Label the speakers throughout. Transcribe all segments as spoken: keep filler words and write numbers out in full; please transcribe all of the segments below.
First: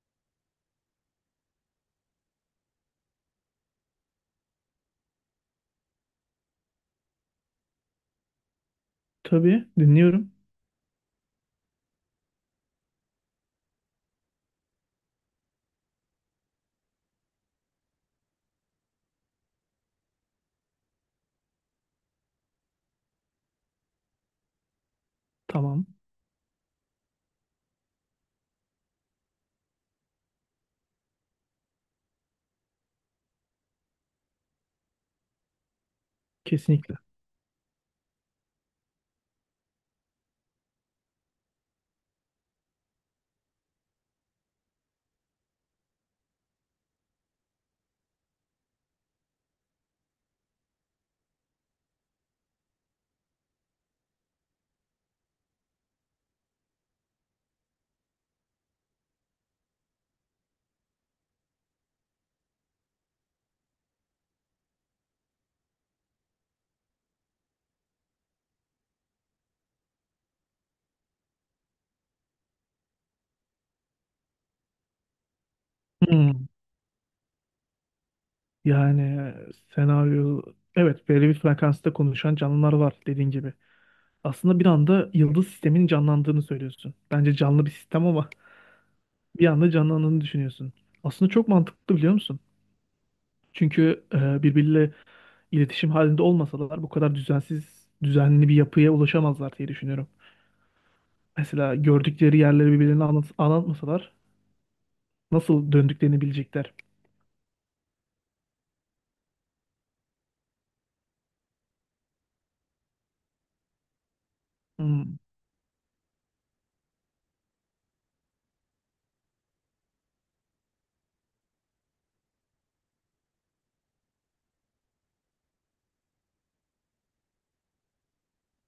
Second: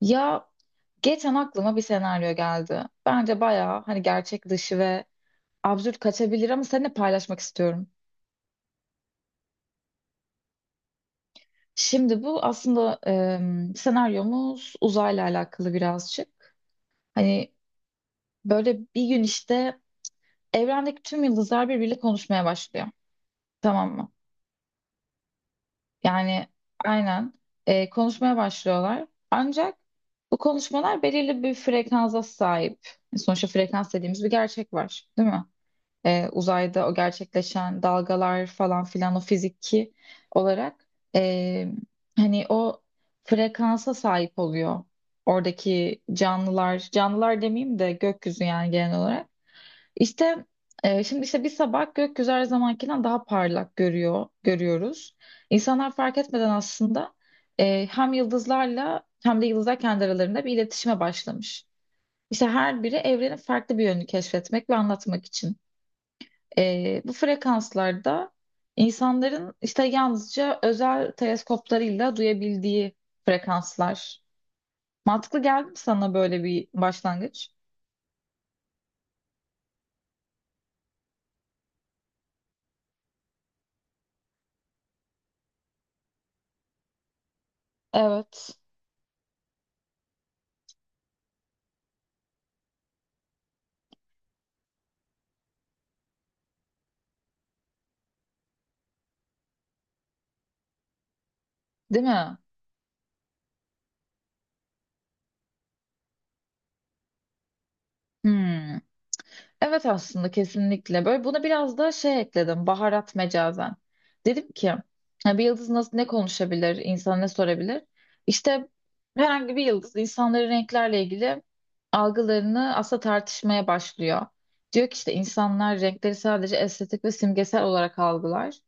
Speaker 1: Ya geçen aklıma bir senaryo geldi. Bence bayağı hani gerçek dışı ve absürt kaçabilir ama seninle paylaşmak istiyorum.
Speaker 2: Tabii dinliyorum.
Speaker 1: Şimdi bu aslında em, senaryomuz uzayla alakalı birazcık. Hani böyle bir gün işte evrendeki tüm yıldızlar birbiriyle konuşmaya başlıyor. Tamam mı?
Speaker 2: Tamam.
Speaker 1: Yani aynen e, konuşmaya başlıyorlar. Ancak bu konuşmalar belirli bir frekansa sahip. Sonuçta frekans dediğimiz bir gerçek var, değil mi? E, uzayda o
Speaker 2: Kesinlikle.
Speaker 1: gerçekleşen dalgalar falan filan o fiziki olarak e, hani o frekansa sahip oluyor oradaki canlılar canlılar demeyeyim de gökyüzü yani genel olarak işte e, şimdi işte bir sabah gökyüzü her zamankinden daha parlak görüyor görüyoruz İnsanlar fark etmeden aslında e, hem yıldızlarla hem de yıldızlar kendi aralarında bir iletişime başlamış. İşte her biri evrenin farklı bir yönünü keşfetmek ve anlatmak için. Ee, bu frekanslarda insanların işte yalnızca özel teleskoplarıyla duyabildiği frekanslar. Mantıklı geldi mi sana böyle
Speaker 2: Hmm.
Speaker 1: bir başlangıç?
Speaker 2: Yani senaryo, evet, belli bir frekansta konuşan canlılar var dediğin gibi. Aslında bir anda yıldız sisteminin canlandığını söylüyorsun. Bence canlı bir sistem ama
Speaker 1: Evet.
Speaker 2: bir anda canlandığını düşünüyorsun. Aslında çok mantıklı, biliyor musun? Çünkü e, birbiriyle iletişim halinde olmasalar bu kadar düzensiz, düzenli bir yapıya ulaşamazlar diye düşünüyorum. Mesela
Speaker 1: Değil mi?
Speaker 2: gördükleri yerleri birbirlerine anlat anlatmasalar nasıl döndüklerini bilecekler.
Speaker 1: Hmm. Evet aslında kesinlikle. Böyle buna biraz da şey ekledim. Baharat mecazen. Dedim ki:
Speaker 2: Hmm.
Speaker 1: "Ya bir yıldız nasıl ne konuşabilir? İnsan ne sorabilir? İşte herhangi bir yıldız insanların renklerle ilgili algılarını aslında tartışmaya başlıyor. Diyor ki işte insanlar renkleri sadece estetik ve simgesel olarak algılar.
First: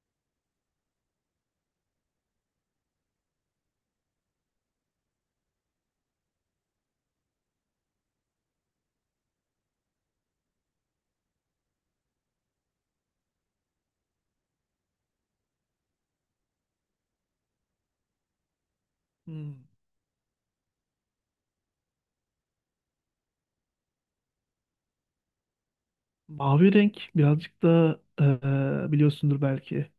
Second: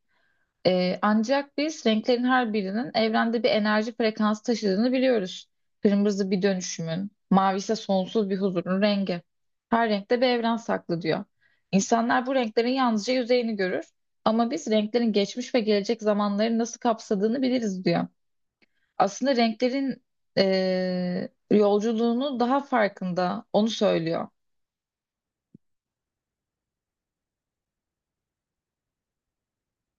Speaker 1: Ee, ancak biz renklerin her birinin evrende bir enerji frekansı taşıdığını biliyoruz. Kırmızı bir dönüşümün, mavi ise sonsuz bir huzurun rengi. Her renkte bir evren saklı diyor. İnsanlar bu renklerin yalnızca yüzeyini görür ama biz renklerin geçmiş ve gelecek zamanları nasıl kapsadığını biliriz diyor. Aslında
Speaker 2: Hmm.
Speaker 1: renklerin eee, yolculuğunu daha farkında, onu söylüyor.
Speaker 2: Mavi renk birazcık da e, biliyorsundur belki.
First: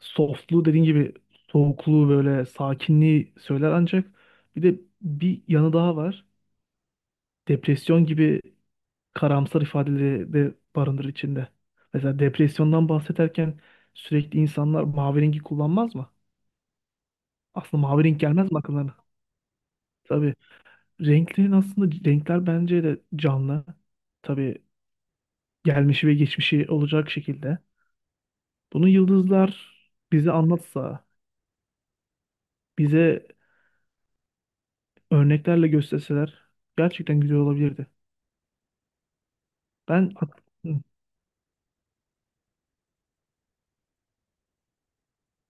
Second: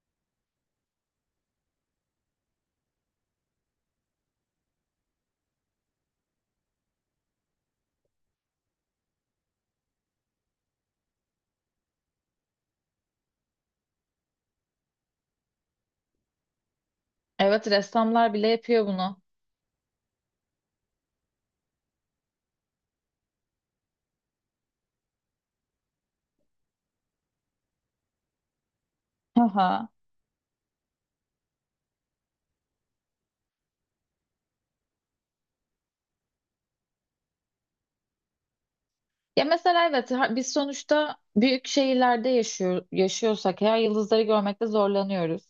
Speaker 2: Softluğu dediğin gibi soğukluğu, böyle sakinliği söyler, ancak bir de bir yanı daha var. Depresyon gibi karamsar ifadeleri de barındırır içinde. Mesela depresyondan bahsederken sürekli insanlar mavi rengi kullanmaz mı?
Speaker 1: Evet,
Speaker 2: Aslında mavi renk
Speaker 1: ressamlar bile
Speaker 2: gelmez mi
Speaker 1: yapıyor
Speaker 2: akıllarına?
Speaker 1: bunu.
Speaker 2: Tabii renklerin, aslında renkler bence de canlı. Tabii gelmişi ve geçmişi olacak şekilde. Bunu yıldızlar
Speaker 1: Haha.
Speaker 2: bize anlatsa, bize örneklerle gösterseler gerçekten güzel olabilirdi.
Speaker 1: Ya mesela evet
Speaker 2: Ben
Speaker 1: ha- biz
Speaker 2: Hı.
Speaker 1: sonuçta büyük şehirlerde yaşıyor, yaşıyorsak eğer yıldızları görmekte zorlanıyoruz.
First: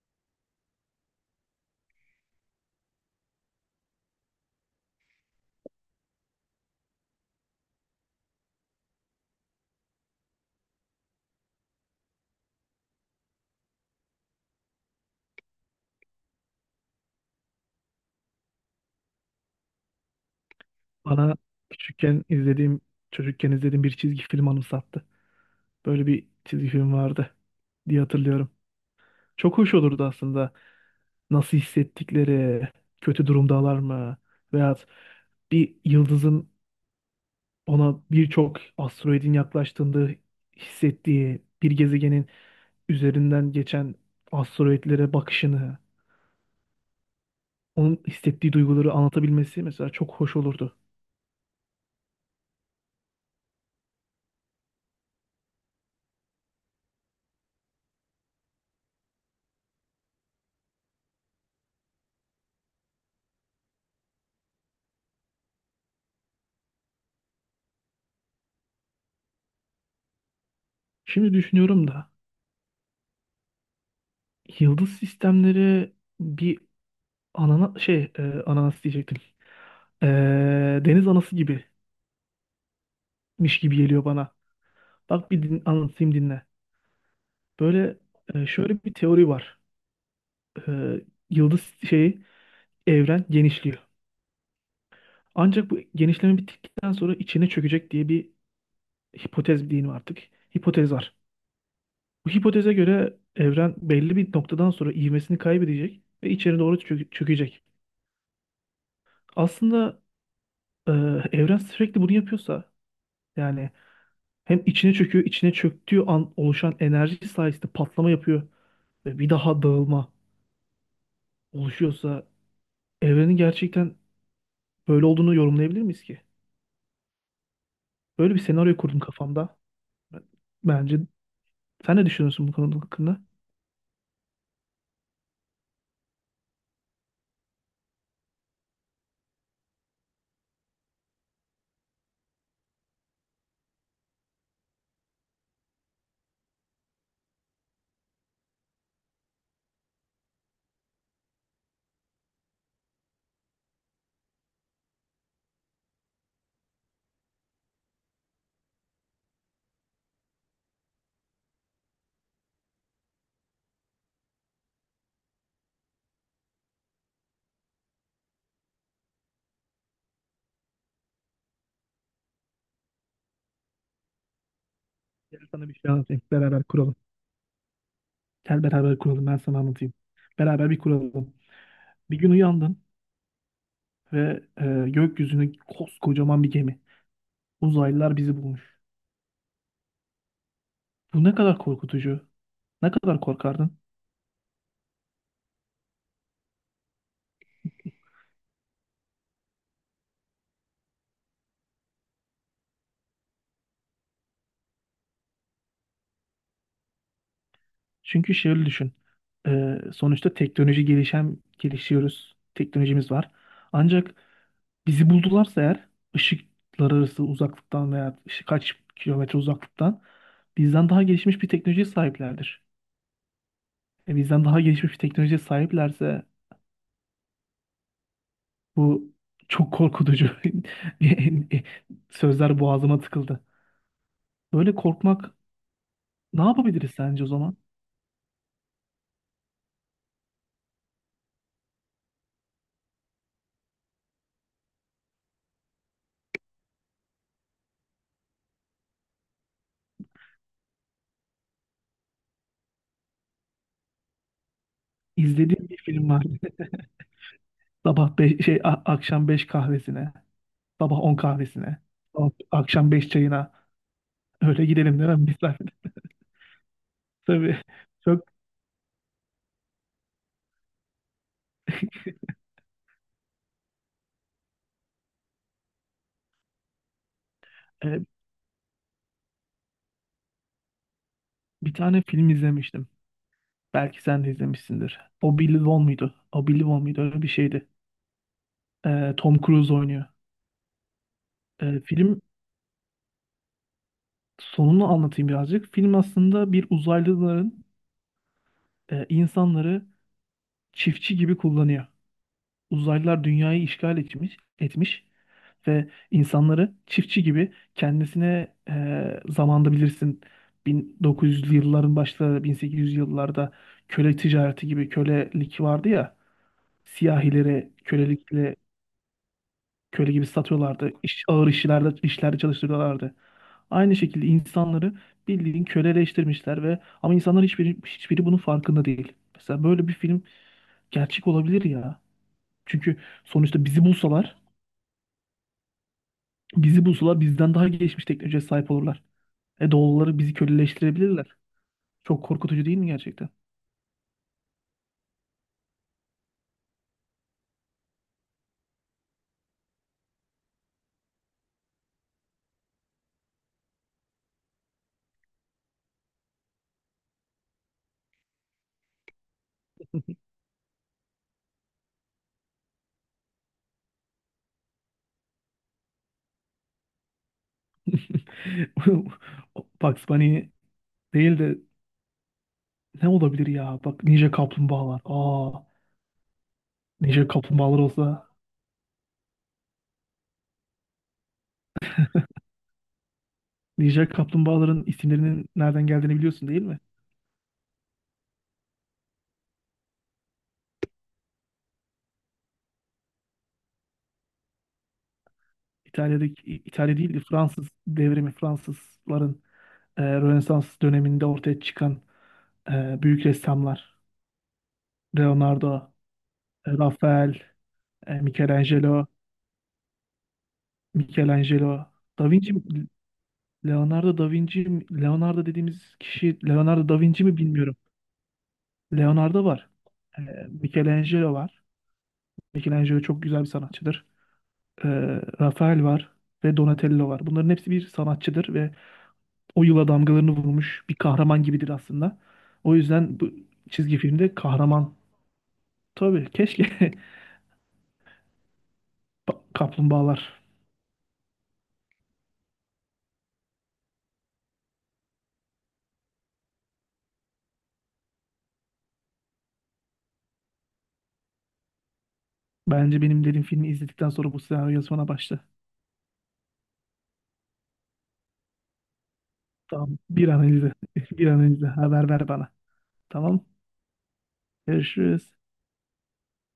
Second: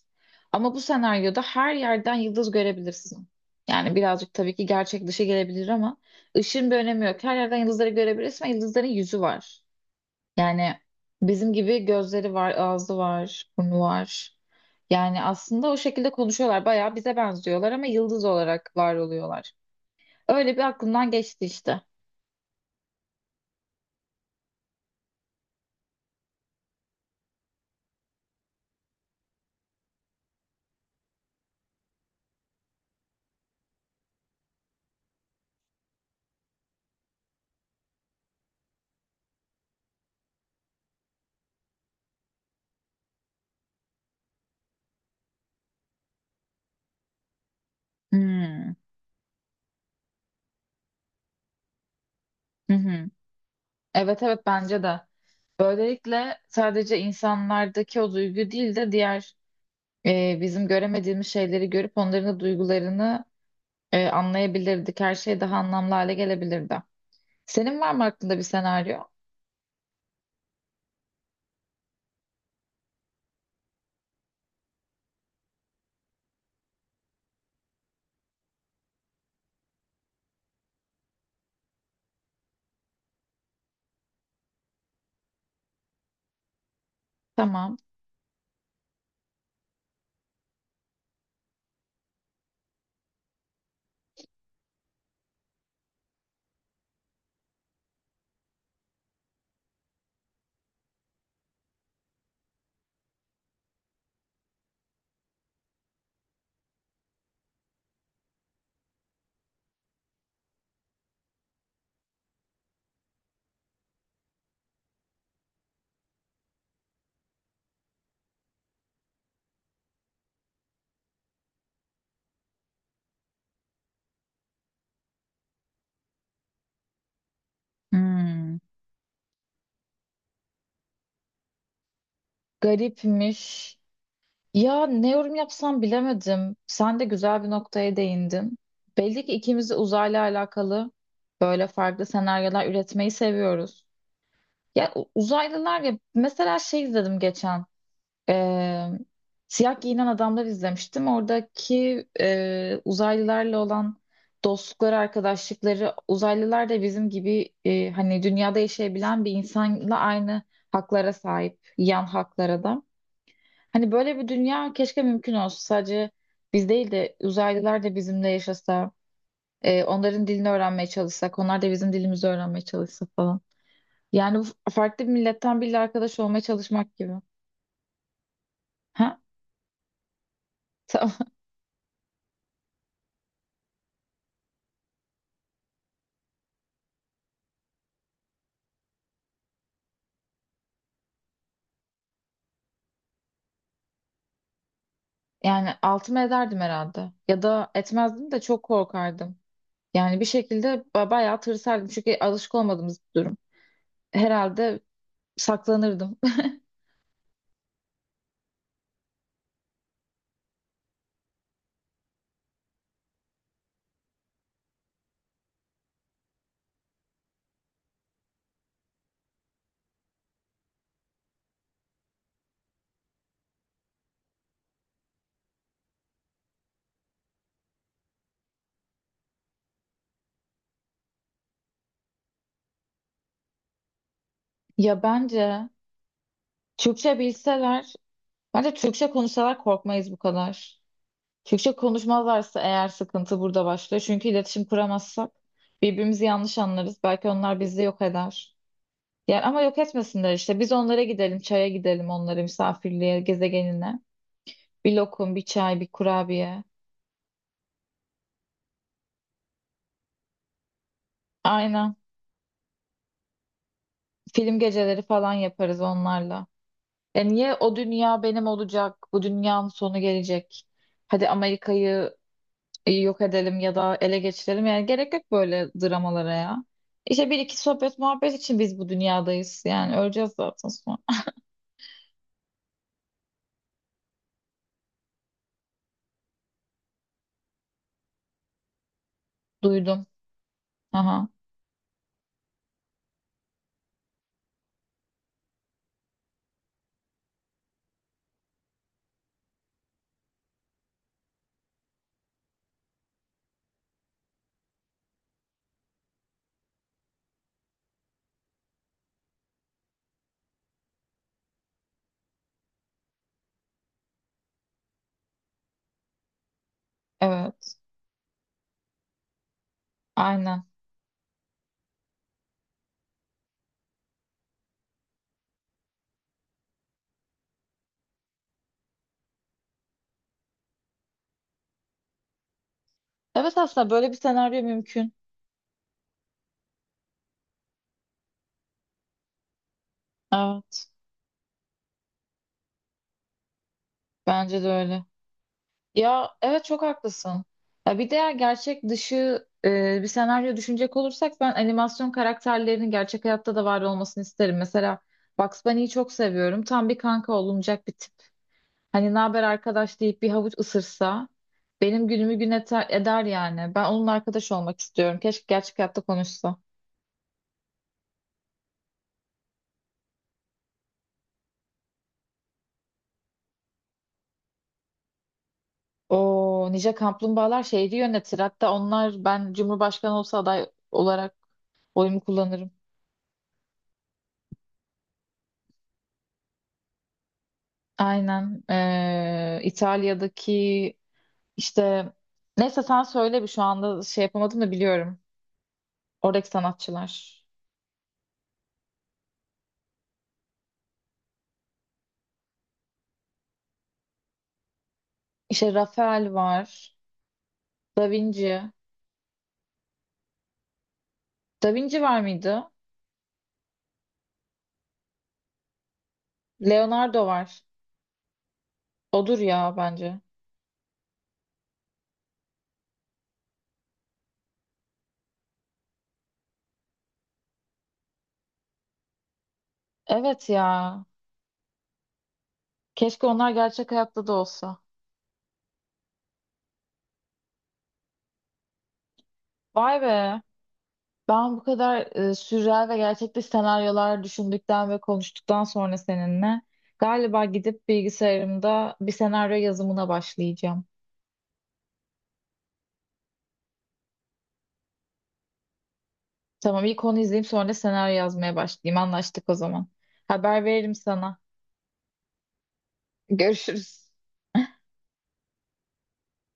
Speaker 1: Ama bu senaryoda her yerden yıldız görebilirsin. Yani birazcık tabii ki gerçek dışı gelebilir ama ışığın bir önemi yok. Her yerden yıldızları görebilirsin ve yıldızların yüzü var. Yani bizim gibi gözleri var, ağzı var, burnu var. Yani aslında o şekilde konuşuyorlar. Bayağı bize benziyorlar ama yıldız olarak var oluyorlar. Öyle bir aklımdan
Speaker 2: Bana
Speaker 1: geçti işte.
Speaker 2: küçükken izlediğim, çocukken izlediğim bir çizgi film anımsattı. Böyle bir çizgi film vardı diye hatırlıyorum. Çok hoş olurdu aslında. Nasıl hissettikleri, kötü durumdalar mı veyahut bir yıldızın ona birçok asteroidin yaklaştığında hissettiği, bir gezegenin üzerinden geçen asteroidlere bakışını, onun hissettiği
Speaker 1: Hmm.
Speaker 2: duyguları anlatabilmesi mesela çok hoş olurdu.
Speaker 1: Hı hı. Evet evet bence de. Böylelikle sadece insanlardaki o duygu değil de diğer e, bizim göremediğimiz şeyleri görüp onların da duygularını e, anlayabilirdik. Her şey daha anlamlı hale gelebilirdi. Senin var mı aklında bir senaryo?
Speaker 2: Şimdi düşünüyorum da yıldız sistemleri bir anana şey e, ananas diyecektim. E, deniz anası gibimiş gibi geliyor bana. Bak bir din, anlatayım, dinle.
Speaker 1: Tamam.
Speaker 2: Böyle e, şöyle bir teori var. E, yıldız şeyi, evren genişliyor. Ancak bu genişleme bittikten sonra içine çökecek diye bir hipotez diyeyim artık. Hipotez var. Bu hipoteze göre evren belli bir noktadan sonra ivmesini kaybedecek ve içeri doğru çö- çökecek. Aslında e, evren sürekli bunu yapıyorsa, yani hem içine çöküyor, içine çöktüğü an oluşan enerji sayesinde patlama yapıyor ve bir daha dağılma oluşuyorsa, evrenin gerçekten böyle olduğunu yorumlayabilir miyiz ki? Böyle bir
Speaker 1: Hmm,
Speaker 2: senaryo kurdum kafamda. Bence sen ne düşünüyorsun bu konu hakkında?
Speaker 1: garipmiş. Ya ne yorum yapsam bilemedim. Sen de güzel bir noktaya değindin. Belli ki ikimiz de uzayla alakalı böyle farklı senaryolar üretmeyi seviyoruz. Ya u- uzaylılar ya mesela şey izledim geçen. Ee, Siyah Giyinen Adamlar izlemiştim. Oradaki e, uzaylılarla olan dostlukları, arkadaşlıkları, uzaylılar da bizim gibi e, hani dünyada yaşayabilen bir insanla aynı haklara sahip, yan haklara da. Hani böyle bir dünya keşke mümkün olsa. Sadece biz değil de uzaylılar da bizimle yaşasa, e, onların dilini öğrenmeye çalışsak, onlar da bizim dilimizi öğrenmeye çalışsa falan. Yani bu farklı bir
Speaker 2: Gel
Speaker 1: milletten
Speaker 2: sana bir
Speaker 1: biriyle
Speaker 2: şey
Speaker 1: arkadaş
Speaker 2: anlatayım.
Speaker 1: olmaya
Speaker 2: Beraber kuralım.
Speaker 1: çalışmak gibi.
Speaker 2: Gel beraber
Speaker 1: Ha?
Speaker 2: kuralım. Ben sana anlatayım. Beraber bir
Speaker 1: Tamam.
Speaker 2: kuralım. Bir gün uyandın ve e, gökyüzüne koskocaman bir gemi. Uzaylılar bizi bulmuş. Bu ne kadar korkutucu. Ne kadar korkardın?
Speaker 1: Yani altımı ederdim herhalde. Ya da etmezdim de çok korkardım. Yani bir şekilde ba- bayağı tırsardım. Çünkü alışık olmadığımız bir durum. Herhalde saklanırdım.
Speaker 2: Çünkü şöyle düşün. Ee, sonuçta teknoloji gelişen gelişiyoruz. Teknolojimiz var. Ancak bizi buldularsa eğer, ışıklar arası uzaklıktan veya işte kaç kilometre uzaklıktan, bizden daha gelişmiş bir teknolojiye sahiplerdir. E, bizden daha gelişmiş bir teknolojiye sahiplerse bu çok korkutucu. Sözler boğazıma tıkıldı. Böyle
Speaker 1: Ya
Speaker 2: korkmak,
Speaker 1: bence
Speaker 2: ne yapabiliriz
Speaker 1: Türkçe
Speaker 2: sence o zaman?
Speaker 1: bilseler, bence Türkçe konuşsalar korkmayız bu kadar. Türkçe konuşmazlarsa eğer sıkıntı burada başlıyor. Çünkü iletişim kuramazsak birbirimizi yanlış anlarız. Belki onlar bizi yok eder. Yani ama yok etmesinler işte. Biz onlara gidelim, çaya gidelim onlara misafirliğe, gezegenine. Bir lokum, bir
Speaker 2: İzlediğim bir
Speaker 1: çay, bir
Speaker 2: film var.
Speaker 1: kurabiye.
Speaker 2: Sabah beş, şey a- akşam beş kahvesine, sabah on kahvesine,
Speaker 1: Aynen.
Speaker 2: sabah- akşam beş çayına
Speaker 1: Film
Speaker 2: öyle gidelim
Speaker 1: geceleri
Speaker 2: değil mi?
Speaker 1: falan
Speaker 2: Misafir.
Speaker 1: yaparız onlarla. E niye
Speaker 2: Tabii
Speaker 1: o dünya
Speaker 2: çok
Speaker 1: benim olacak? Bu dünyanın sonu gelecek. Hadi Amerika'yı e, yok edelim ya da ele geçirelim. Yani gerek yok böyle dramalara ya. İşte bir iki sohbet
Speaker 2: e,
Speaker 1: muhabbet için biz bu dünyadayız. Yani öleceğiz zaten sonra.
Speaker 2: bir tane film izlemiştim. Belki sen de izlemişsindir. O Billy Won muydu? O Billy Won muydu? Öyle bir şeydi. E, Tom Cruise oynuyor.
Speaker 1: Duydum. Aha.
Speaker 2: E, film sonunu anlatayım birazcık. Film aslında bir uzaylıların e, insanları çiftçi gibi kullanıyor. Uzaylılar dünyayı işgal etmiş, etmiş ve insanları çiftçi gibi kendisine e, zamanda bilirsin bin dokuz yüzlü yılların başları, bin sekiz yüz yıllarda köle ticareti gibi kölelik vardı ya, siyahilere
Speaker 1: Evet.
Speaker 2: kölelikle köle gibi
Speaker 1: Aynen.
Speaker 2: satıyorlardı. İş, ağır işlerde işlerde çalıştırıyorlardı. Aynı şekilde insanları bildiğin köleleştirmişler ve ama insanlar, hiçbiri hiçbiri bunun farkında değil. Mesela böyle bir film gerçek olabilir ya. Çünkü
Speaker 1: Evet
Speaker 2: sonuçta bizi
Speaker 1: aslında böyle bir
Speaker 2: bulsalar,
Speaker 1: senaryo mümkün.
Speaker 2: bizi bulsalar bizden daha gelişmiş teknolojiye sahip olurlar. E doğuluları bizi
Speaker 1: Evet.
Speaker 2: köleleştirebilirler. Çok korkutucu değil mi gerçekten?
Speaker 1: Bence de öyle. Ya evet çok haklısın. Ya bir de gerçek dışı e, bir senaryo düşünecek olursak ben animasyon karakterlerinin gerçek hayatta da var olmasını isterim. Mesela Bugs Bunny'yi çok seviyorum. Tam bir kanka olunacak bir tip. Hani ne haber arkadaş deyip bir havuç ısırsa benim günümü gün ete- eder yani. Ben onun arkadaş olmak istiyorum. Keşke gerçek hayatta konuşsa.
Speaker 2: Bugs Bunny değil de ne olabilir ya? Bak, Ninja Kaplumbağalar. Aa,
Speaker 1: O Ninja
Speaker 2: Ninja
Speaker 1: Kaplumbağalar
Speaker 2: Kaplumbağalar
Speaker 1: şehri
Speaker 2: olsa.
Speaker 1: yönetir. Hatta onlar ben Cumhurbaşkanı olsa aday olarak oyumu kullanırım.
Speaker 2: Ninja kaplumbağaların isimlerinin nereden geldiğini biliyorsun değil mi?
Speaker 1: Aynen. Ee, İtalya'daki işte neyse sen söyle bir şu anda şey yapamadım da biliyorum.
Speaker 2: İtalya'daki,
Speaker 1: Oradaki
Speaker 2: İtalya değil de
Speaker 1: sanatçılar.
Speaker 2: Fransız devrimi, Fransızların e, Rönesans döneminde ortaya çıkan e, büyük ressamlar.
Speaker 1: İşte
Speaker 2: Leonardo,
Speaker 1: Rafael
Speaker 2: e,
Speaker 1: var.
Speaker 2: Rafael,
Speaker 1: Da
Speaker 2: e,
Speaker 1: Vinci.
Speaker 2: Michelangelo,
Speaker 1: Da
Speaker 2: Michelangelo,
Speaker 1: Vinci var
Speaker 2: Da Vinci,
Speaker 1: mıydı?
Speaker 2: mi? Leonardo da Vinci, mi? Leonardo dediğimiz kişi Leonardo da Vinci
Speaker 1: Leonardo
Speaker 2: mi,
Speaker 1: var.
Speaker 2: bilmiyorum.
Speaker 1: Odur
Speaker 2: Leonardo var.
Speaker 1: ya bence.
Speaker 2: E, Michelangelo var. Michelangelo çok güzel bir sanatçıdır. E, Rafael var ve Donatello var. Bunların hepsi bir sanatçıdır ve o yıla damgalarını
Speaker 1: Evet
Speaker 2: vurmuş bir
Speaker 1: ya.
Speaker 2: kahraman gibidir aslında. O yüzden
Speaker 1: Keşke
Speaker 2: bu
Speaker 1: onlar gerçek
Speaker 2: çizgi
Speaker 1: hayatta da
Speaker 2: filmde
Speaker 1: olsa.
Speaker 2: kahraman, tabii keşke Pa-
Speaker 1: Vay be.
Speaker 2: Kaplumbağalar.
Speaker 1: Ben bu kadar e, sürreal ve gerçekçi senaryolar düşündükten ve konuştuktan sonra seninle galiba gidip bilgisayarımda bir senaryo yazımına başlayacağım.
Speaker 2: Bence benim dediğim filmi izledikten sonra bu senaryo yazmana başla.
Speaker 1: Tamam ilk onu izleyeyim sonra da senaryo yazmaya başlayayım. Anlaştık o zaman.
Speaker 2: Tamam. Bir an
Speaker 1: Haber
Speaker 2: önce,
Speaker 1: veririm
Speaker 2: bir
Speaker 1: sana.
Speaker 2: an önce haber ver bana. Tamam.
Speaker 1: Görüşürüz.
Speaker 2: Görüşürüz.